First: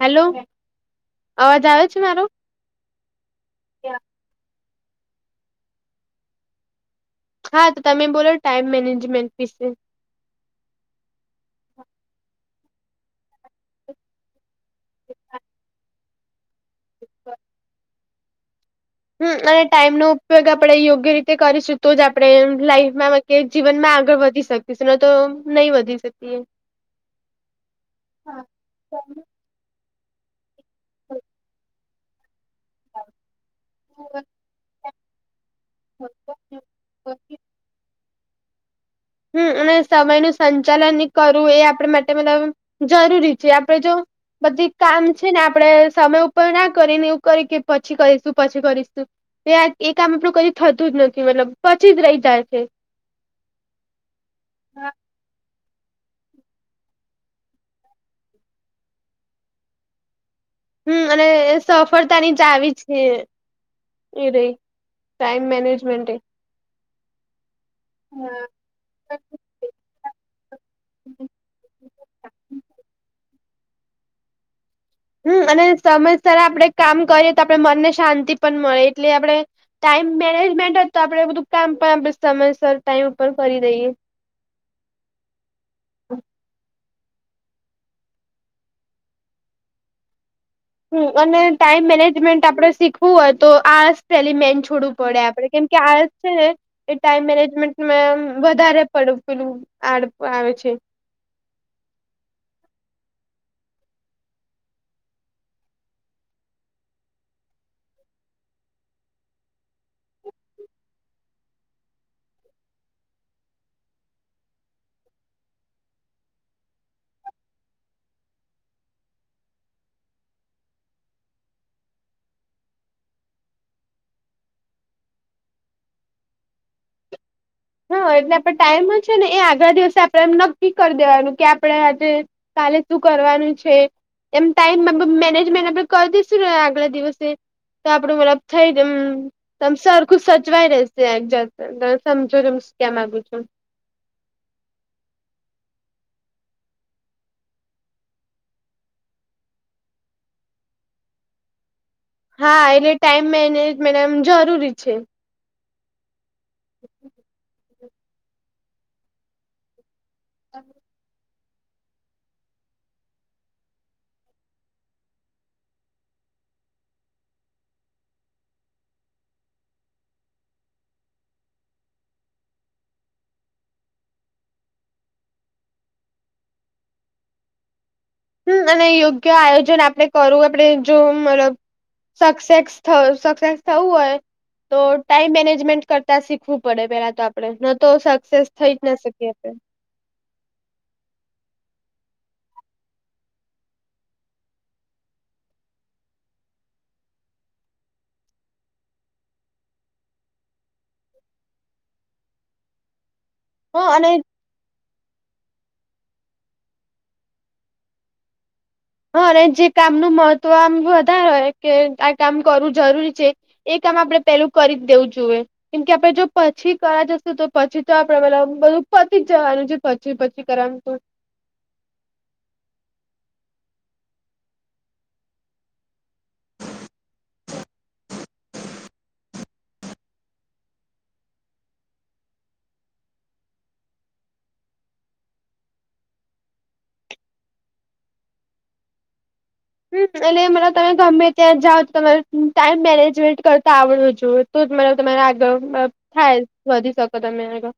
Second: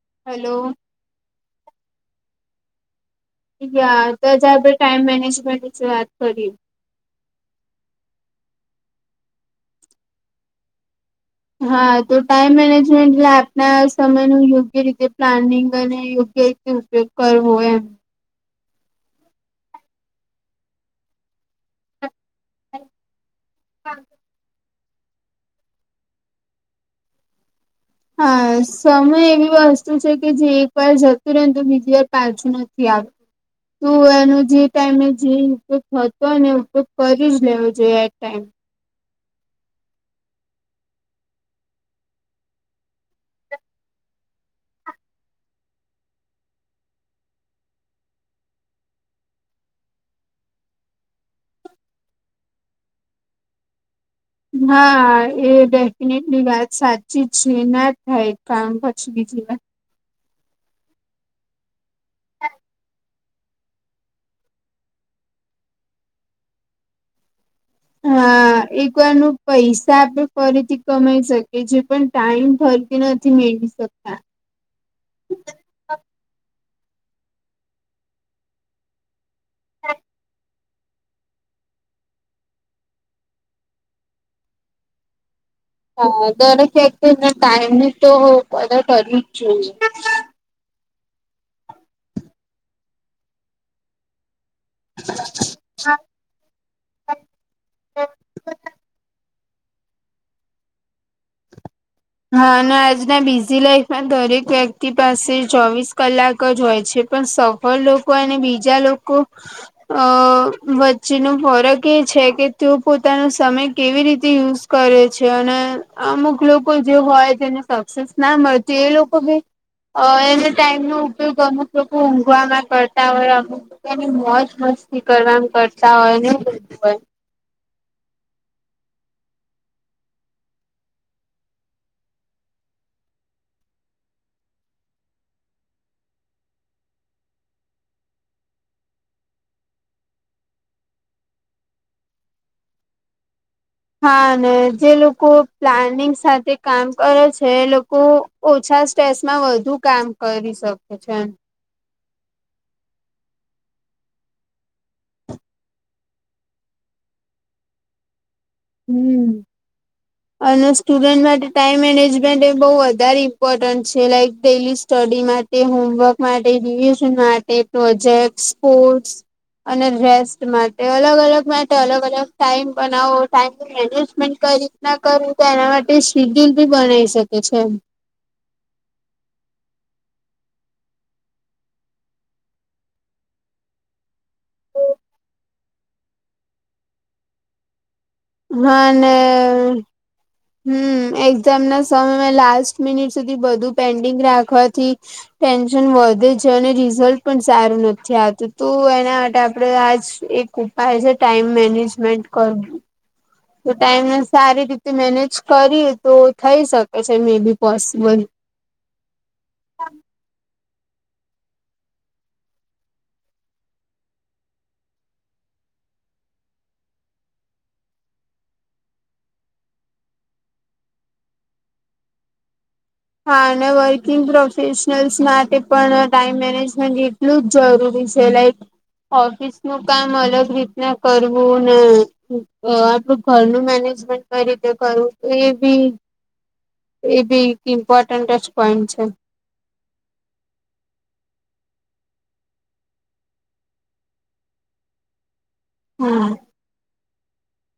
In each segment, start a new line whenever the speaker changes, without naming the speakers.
Hello,
hello
અવાજ આવે છે મારો?
યા ત જે આપણે ટાઈમ મેનેજમેન્ટ વિશે વાત કરીએ.
હા, તો તમે બોલો ટાઈમ મેનેજમેન્ટ વિશે.
હા, તો ટાઈમ મેનેજમેન્ટ એટલે આપના સમયનું યોગ્ય રીતે પ્લાનિંગ અને યોગ્યી ઉપયોગ કરવો એમ.
હમ્મ અને ટાઈમનો ઉપયોગ આપણે યોગ્ય રીતે કરીશું તો જ આપણે લાઈફમાં કે જીવન માં આગળ વધી શકીશ નઈ તો નહીં વધી શકીએ.
હા સમય એવી વસ્તુ છે કે જે એક વાર જતું રહે તો બીજી વાર પાછું નથી આવતું તું એનો જે ટાઈમે જે હતો અને ઉપયોગ કરી જ લેવો જોઈએ એટ ટાઈમ.
હમ્મ અને સમય નું સંચાલન કરવું એ આપણે માટે મતલબ જરૂરી છે આપડે જો બધી કામ છે ને આપડે સમય ઉપર ના કરીને એવું કરી કે પછી કરીશું પછી કરીશું. આ એ કામ આપડું થતું જ નથી મતલબ પછી જ રહી જાય છે.
હા એ બે એ એટલી વાત સાચી છે ના થાય કામ પછી બીજી વાત
હમ્મ અને એ સફળતાની જ ચાવી છે. એ રે ટાઈમ મેનેજમેન્ટે.
હા એક વારનું પૈસા આપે ફરીથી કમાઈ શકીએ છીએ પણ ટાઈમ ફરથી નથી મેળ શકતા.
હમ્મ અને સમયસર આપડે કામ કરીએ તો આપડે મનને શાંતિ પણ મળે એટલે આપડે ટાઈમ મેનેજમેન્ટ જ તો આપડે બધું કામ પણ આપ સમયસર ટાઈમ ઉપર કરી દઈએ.
હા દરેક વખતે ટાઈમની તો કદર કરવી જ જોઈએ.
હ અને ટાઈમ મેનેજમેન્ટ આપડે શીખવું હોય તો આ સેલિમેન્ટ છોડું પડે આપડે કેમ કે આ છે ને એ ટાઈમ મેનેજમેન્ટને
હા
વધારે પડ પેલું આડ આવે છે.
હા અને આજના બિઝી લાઈફમાં દરેક વ્યક્તિ પાસે ચોવીસ કલાક જ હોય છે પણ સૌ પણ લોકો અને બીજા લોકો અ વચ્ચેનો ફરક એ છે કે તે પોતાનો સમય કેવી રીતે યુઝ કરે છે અને અમુક લોકો કોણ જોવા હોય તેને સક્સેસ ના મળતી એ લોકો ભ અ એને ટાઈમ નો ઉપયોગ અમુક લોકો ઊંઘવામાં કરતા હોય અમુક એને મોજ મસ્તી કરવાનું કરતા હોય ને.
હા એટલે આપે ટાઈમ જ છે ને એ આગળ દિવસે આપણે એમ નક્કી કરી દેવાનું કે આપણે આજે કાલે શું કરવાનું છે? એમ ટાઈમ મેનેજમેન્ટ આપણે કરી દઈશું ને આગલા દિવસે તો આપડું મતલબ થઈનેમ તમ સરખું સચવાય રહેશે જાત. જો તન સ્કેન આપું છું.
હા ને જે લોકો પ્લાનિંગ સાથે કામ કરે છે એ લોકો ઓછા સ્ટ્રેસમાં વધુ કામ કરી શકે છે એમ.
હા એટલે ટાઈમ મેનેજમેન એમ જરૂરી છે.
હમ્મ [unintelligible] સ્ટુડન્ટ માટે ટાઈમ મેનેજમેન્ટ એ બહુ વધારે ઇમ્પોર્ટન્ટ છે લાઇક ડેલી સ્ટડી મા કે હોમવર્ક માટે [unintelligible] માટે પ્રોજેક્ટસ, સ્પોર્ટસ અને રેસ્ટ માટે અલગ અલગ માટે અલગ અલગ ટાઈમ બનાવો. ટાઈમની મેનેજમેન્ટ કઈ રીતના કરવું તો એના માટે સીડયુલ ભી બનાવી શકે છે એમ.
હમ્મ અને યોગ્ય આયોજન આપણે કરવુ આપડે મતલબ સક્સેસ થ સક્સેસ થવું હોય તો ટાઈમ મેનેજમેન્ટ કરતા શીખવું પડે પેલા તો આપડે. ન તો સક્સેસ થઈ જ ના શકીએ આપડે.
હમ્મ, એક્ઝામ ના સમયમાં લાસ્ટ મિનિટ સુધી બધું પેન્ડિંગ રાખવાથી ટેન્શન વધે છે અને રિઝલ્ટ પણ સારું નથી આવતું તો એના માટે આપડે આજ એક ઉપાય છે ટાઈમ મેનેજમેન્ટ કર તો
હા અને
ટાઈમને સારી રીતે મેનેજ કરીએ તો થઈ શકે છે મે બી પોસિબલ.
હા અને જે કામ નુ મહત્વ આમ વધારે હોય કે આ કામ કરવું જરૂરી છે. એ કામ આપડે પેલુ કરી જ દેવું જોવે. કેમ કે આપડે જો પછી કરવા જશું તો પછી તો આપડે પેલા બધું પતિ જ જવાનું છે. પછી પછી કરવાનું તો
હા અને વર્કિંગ પ્રોફેશનલ્સ માટે પણ ટાઈમ મેનેજમેન્ટ એટલું જ જરૂરી છે લાઇક ઓફિસ નું કામ અલગ રીતના કરવું ને આપડું ઘરનું મેનેજમેન્ટ કઈ રીતે કરવું તો એ બી એ બી એક ઇમ્પોર્ટન્ટ જ પોઈન્ટ છે.
હમ્મ, એટલે માને તમે ગમે ત્યાં જાઓ તો તમારે ટાઈમ મેનેજમેન્ટ કરતા આવડું જોવે. તો મ તમારે આગળ
હમ
થાય વધી શકો તમે આગળ.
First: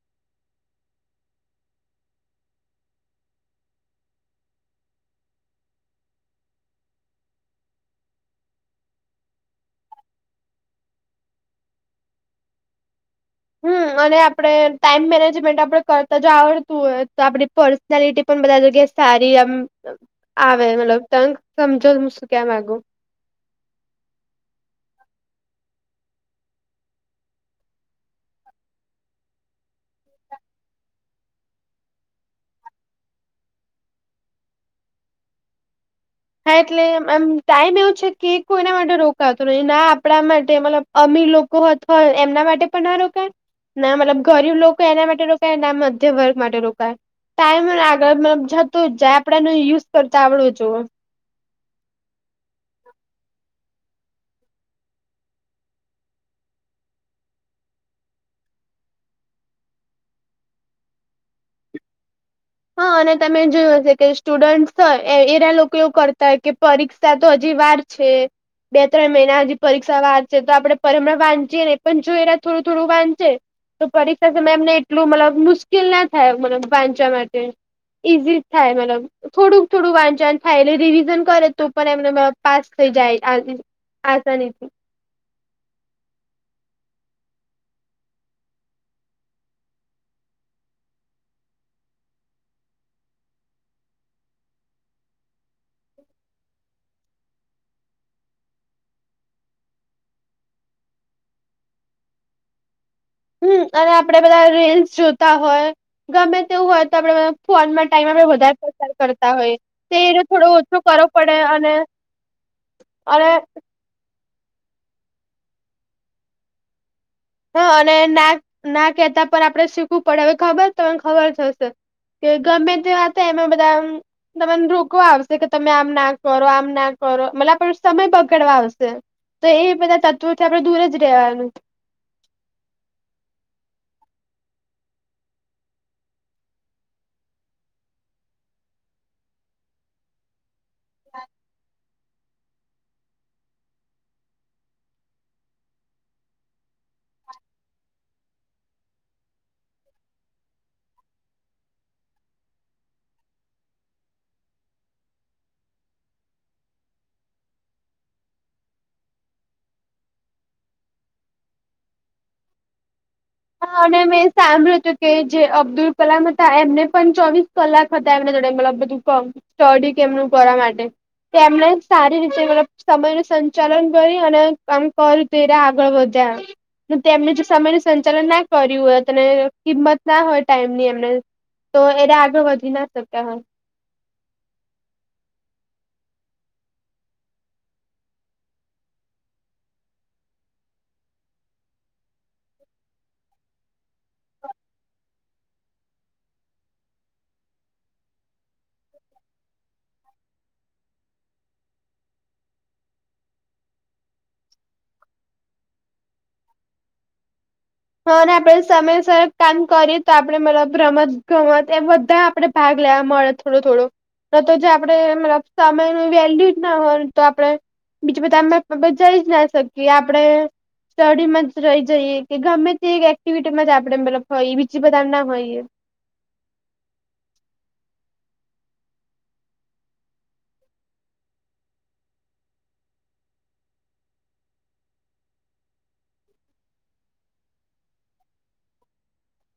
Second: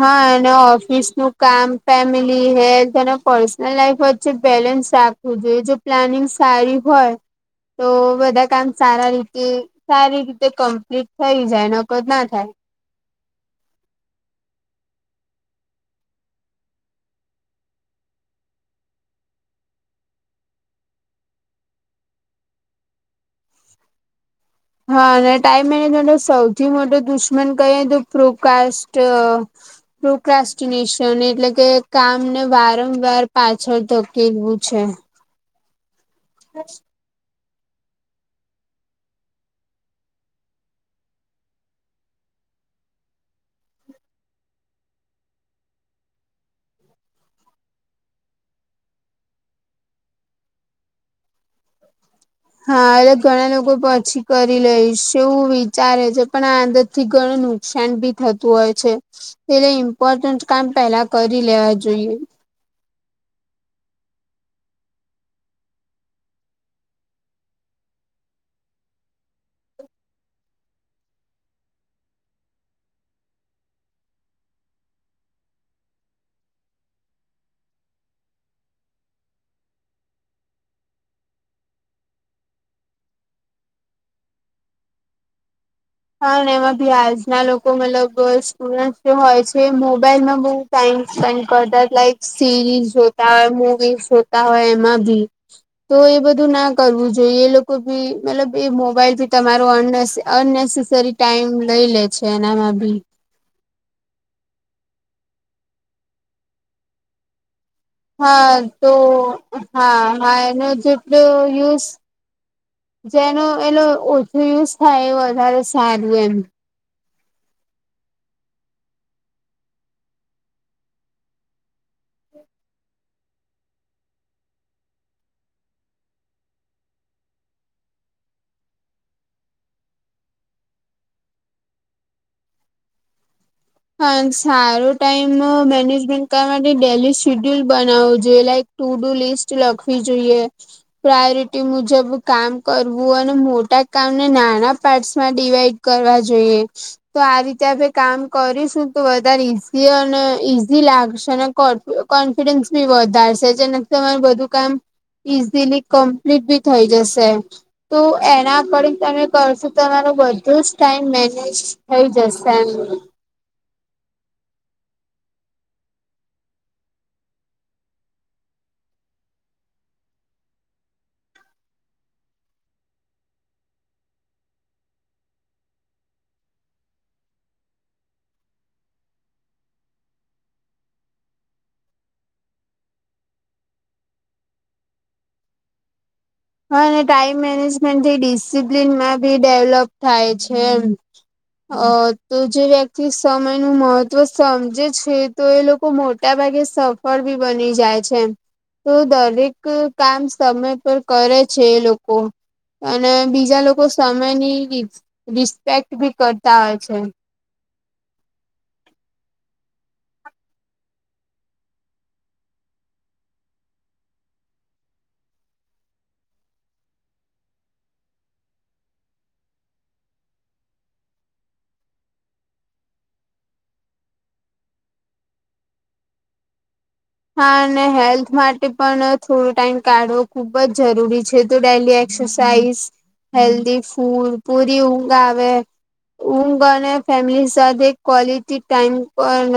હા એના ઓફિસ નું કામ family, health and personal life વચ્ચે બેલેન્સ રાખ જોઈએ જો પ્લાનિંગ સારી હોય તો બધા કામ સારા રીતે સારી રીતે કંપલીટ થઈ જાય નકદ ના થાય.
હમ્મ અને આપડે ટાઈમ મેનેજમેન્ટ આપડે કરતા જો આવડતું હોય તો આપડી પર્સ ના લીટી પણ બધા જગ્યાએ સારી આમ આવે મતલબ તમ સમજો હું શું કેવા માગુ.
હા અને ટાઈમ મેનેજમેન્ટ સૌથી મોટો દુશ્મન કહી તો પ્રોકાસ્ટિ પ્રોકાસ્ટિનેશન એટલે કે કામને વારંવાર પાછળ ધકેલવું છે.
હા એટલે એમ ટાઈમ એવું છે કે કોઈના માટે રોકતો નથી ના આપડા માટે મતલ અમીર લોક એમના માટે પણ ના રોકાય ના મતલબ ગરીબ લોકો એના માટે રોકાય ના મધ્યમ વર્ગ માટે રોકાય. ટાઈમ આગળ મતલબ જતો જ જાય આપડેનો યુઝ કરતા આવડવો જોઈએ.
હા એજ ઘણા લોકો પછી કરી લઈશ એવું વિચારે છે પણ આ અંદર થી ઘણું નુકસાન ભી થતું હોય છે. એટલે ઇમ્પોર્ટન્ટ કામ પેલા કરી લેવા જોઈએ.
હા અને તમે જોયું હશે કે સ્ટુડન્ટસ હોય એરા લોક એવું કરતા હોય કે પરીક્ષા તો હજી વાર છે. બે ત્રણ મહિના હજી પરીક્ષા વાર છે તો આપણે પરે હમણાં વાંચીએ ને પણ જો એ થોડું થોડું વાંચે. તો પરીક્ષા છે મે એમને એટલું મતલબ મુશ્કેલ ના થાય મતલબ વાંચવા મા ઈઝી થાય મતલબ. થોડુંક થોડું વાંચા થાય એટલે રિવિઝન કરે તો પણ એમને પાસ થઈ જાય આ આસાનીથી.
હા ને એમાં ભી આજના લોકો મતલબ અ સ્ટુડન્ટ જો હોય છે મોબાઈલમાં બહુ ટાઈમ સ્પેન્ડ કરતા લાઈક સિરીઝ જોતા હોય મૂવીઝ જોતા હોય એમાં બી તો એ બધું ના કરવું જોઈએ એ લોકો ભી મતલબ એ મોબાઈલથી તમારો અન અનનેસેસરી સરી ટાઈમ લઈ લે છે એનામાં બી
હમ્મ અને આપડે બધા રીલ્સ જોતા હોય ગમે તેવું હોય તો આપડે બધા ફોનમાં જ
હા તો
તે
હા
એને
હા
થોડો
એનો
ઓછો કરવો
જેટલો
પડે અને
યુઝ
અને
જેનો એલો ઓછો યુઝ થાય એ વધારે સારું એમ
હા અને ના ના કેતા પણ આપણે શીખવું પડે હવે ખબર તમને ખબર જ હશે. કે ગમે તે વાત હોય એમાં બધા તમને આમ રોકવા આવશે કે તમે આમ ના કરો આમ ના કરો મતલ આપણ સમય બગાડવા આવશે. તો એ બધા તત્વોથી આપણે દૂર જ રહેવાનું
હા સારો ટાઈમ અ મેનેજમેન્ટ કરવા માટે ડેલી શીડ્યુલ બનાવવો જોઈએ લાઈક ટુ ડુ લિસ્ટ લખવી જોઈએ પ્રાયોરિટી મુજબ કામ કરવું અને મોટા કામને નાના પાર્ટસ માં ડિવાઈડ કરવા જોઈએ. તો આ રીતે આપણે કામ કરીશું તો વધારે ઈઝી અને ઈઝી લાગશે અને કોન કોણ કોન્ફિડન્સ બી વધારશે જેને તમારે બધું કામ ઈઝીલી કમ્પ્લીટ બી થઇ જશે. તો એના અકોર્ડિંગ તમે કરશો તમારૂ બધું જ ટાઈમ મેનેજ થઈ જશે એમ
હા અને મેં સાંભળ્યું તું કે જે અબ્દુલ કલામ હતા એમને પણ ચોવીસ કલાક હતા એમને જોડે મતલબ બધું સ્ટડી એમણે કરવા માટે તેમણે સારી રીતે મતલબ સમય નું સંચાલન કરી અને કામ કરી તેરા આગળ વધ્યા અને તેમને જે જો સમય નું સંચાલન સંચાલન ના કર્યું હોય ત કિંમત ના હોય ટાઈમ ની એમને તો એને આગળ વધી ના શક્યા હોય
હા અને ટાઈમ મેનેજમેન્ટ થી ડિસિપ્લિનમાં બી ડેવલોપ થાય છે એમ અ તો જે વ્યક્તિ સમય નું મહત્વ સમજે છે. તો એ લોકો મોટા ભાગે સફળ ભી બની જાય છે એમ તો દરેક કામ સમય પર કરે છે એ લોકો અને બીજા લોકો સમયની રિસ રિસ્પેક્ટ ભી કરતા હોય છે.
હ અને આપણેે સમય સર કામ કરીએ તો આપડે મતલબ રમત ગમત એ બધા આપડે ભાગ લેવા મળે તો થોડો થોડો ન તો જે આપડે સમય નું વેલ્યુ ના હોય તો આપડે બીજું બધા અમે જઈ જ ના શકીએ આપડે સ્ટડીમાં જ રહી જઈએ કે ગમે તે એક એક્ટિવિટીમાં જ આપણેે મતલબ હોય બીજી બધા ના હોઈએ
હા અને હેલ્થ માટે પણ થોડો ટાઈમ કાઢવો ખુબ જ જરૂરી છે તો ડેલી આઈ એક્સરસાઇઝ હેલ્ધી ફૂડ પૂરી ઊંઘ આવે ઊંઘ અને ફેમિલી સાથે કોલિટી ટાઈમ પણ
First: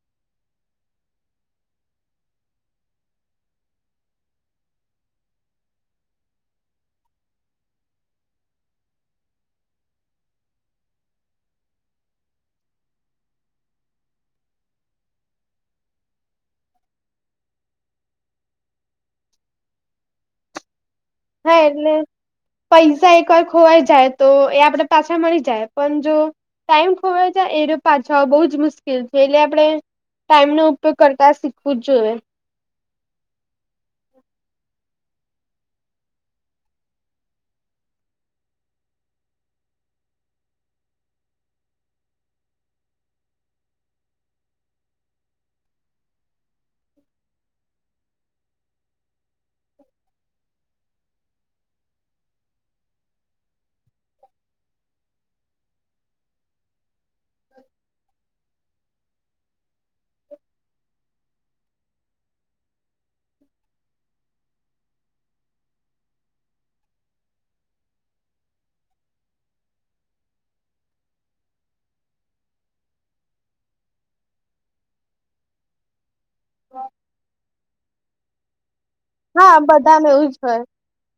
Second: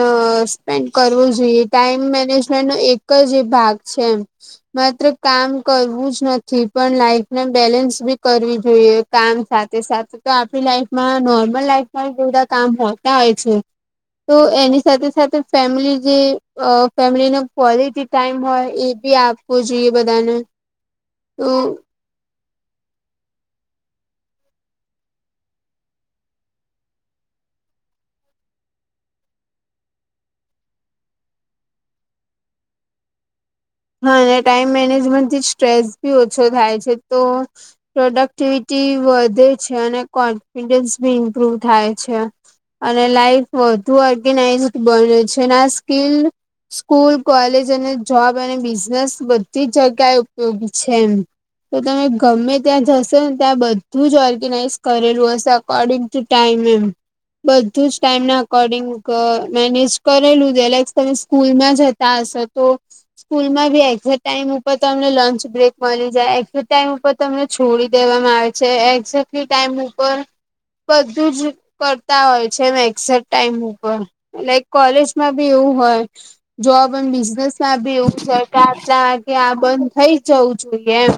સ્પેન્ડ કરવો જોઈએ ટાઈમ મેનેજમેન્ટ નો એક જ એ ભાગ છે એમ માત્ર કામ કરવું જ નથી પણ લાઈફને બેલેન્સ બી કરવી જોઈએ. કામ સાથે સાથે તો આપણી લાઈફમાં નોર્મલ લાઈફમાં બધા કામ હોતા હોય છે. તો એની સાથે સાથે ફેમિલી જે અ ફેમિલીનો ક્વોલિટી ટાઈમ હોય એ બી આપવો જોઈએ બધાને તો
હા એટલે પૈસા એકવાર ખોવાઈ જાય તો એ આપડે પાછા મળી જાય પણ જો ટાઈમ ખોવાય જાય એરો પાછા બહુ જ મુશ્કેલ છે એટલે આપણે ટાઈમનો ઉપયોગ કરતા શીખવું જ જોઈએ.
હા અને ટાઈમ મેનેજમેન્ટથી સ્ટ્રેસ બી ઓછો થાય છે તો પ્રોડક્ટિવિટી વધે છે અને કોન્ફિડન્સ બી ઇમ્પ્રુવ થાય છે. અને લાઈફ વધુ ઓર્ગેનાઈઝ બને છે ને આ સ્કીલ સ્કૂલ, કોલેજ અને જોબ અને બિઝનેસ બધી જ જગ્યાએ ઉપયોગી છે એમ. તો તમે ગમે ત્યાં જશો ને ત્યાં બધું જ ઓર્ગેનાઈઝ કરેલું હશે અકોર્ડિંગ ટુ ટાઈમ એમ, બધું જ ટાઈમના અકોર્ડિંગ મેનેજ કરેલું છે લાઈક્સ તમે સ્કૂલમાં જતા હશો તો સ્કૂલમાં બી એક્ઝેટ ટાઈમ ઉપર તમને લંચ બ્રેક મળી જાય એક્ઝેટ ટાઈમ ઉપર તમને છોડી દેવામાં આવે છે એક્ઝેટ બી ટાઈમ ઉપર બધું જ કરતા હોય છે એમ એક્ઝેક્ટ ટાઈમ ઉપર. લાઈક કોલેજમાં બી એવું હોય. જોબ અને બિઝનેસમાં બી એવું સરકારના કે
હા
આ બંધ
બધામે
થઈ જ
એવું
જવું
હોય
જોઈએ એમ.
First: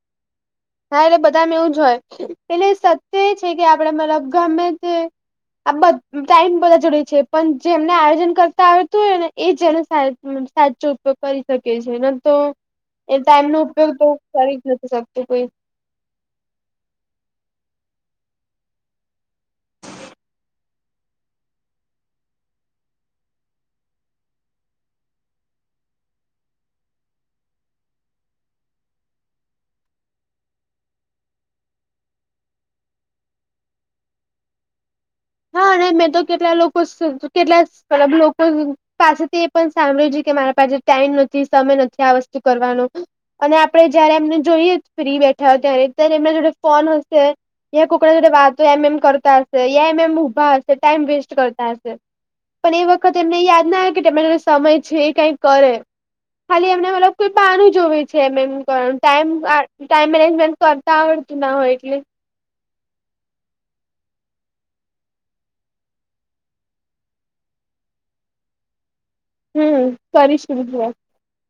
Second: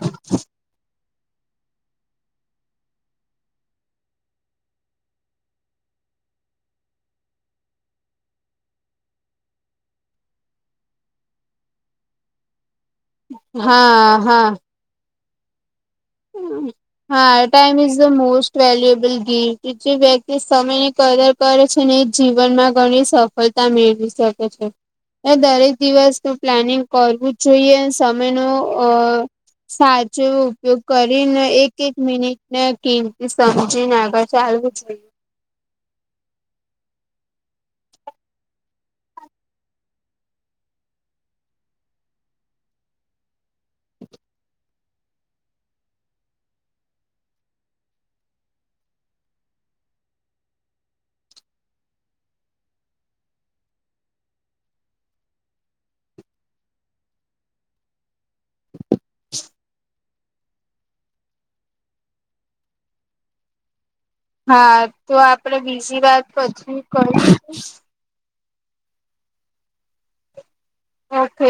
હા એટલે બધાનું એવું જ હોય એટલે સત્ય એ છે કે આપડે મતલબ ગમે તે આ બ ટાઈમ બધા જોડે છે પણ જે એમને આયોજન કરતા આવતું હોય ને એજ ને સાચો ઉપયોગ કરી શકીએ છે ન તો એ ટાઈમનો ઉપયોગ તો
હા
કરી જ નથી શકતું કોઈ
હમ્મ. હા time is the most valuable game કે જે વ્યક્તિ સમયે કદર કરે છે ને એજ જીવનમાં ઘણી સફળતા મેળવી શકે છે. એ દરેક દિવસનું પ્લાનિંગ કરવું જ જોઈએ સમયનો અ સાચો એવો ઉપયોગ કરીને એક એક મિનિટ ને કિંમતી સમજીને આગળ ચાલવું જોઈએ.
હા અને મેં તો કેટલા લોકો કેટલા ખરાબ લોકો પાસેથી એ પણ સાંભળ્યું છે કે મારા પાસે ટાઈમ નથી સમય નથી આ વસ્તુ કરવાનો. અને આપણે જયારે એમને જોઈએ ફ્રી બેઠા હોય ત્યારે ત્યારે એમના જોડે ફોન છે. યા કોકના જોડ વાતો એમ એમ કરતા હશે એમ એમ ઊભા હશે ટાઈમ વેસ્ટ કરતા હશે. પણ એ વખત એમને યાદ ના આવે કે તેમના જોડે સમય છે કંઈ કરે. ખાલી એમને મતલબ કોઈ પાનું જોવે છે એમ એમ. પણ ટાઈમ ટાઈમ મેનેજમેન્ટ કરતા આવડતું ના હોય એટલે
હા તો આપડે બીજી વાત પછી કરીશું.
હમ્મ કરીશું બીજી વાર.
ઓકે.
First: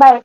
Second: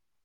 બાય.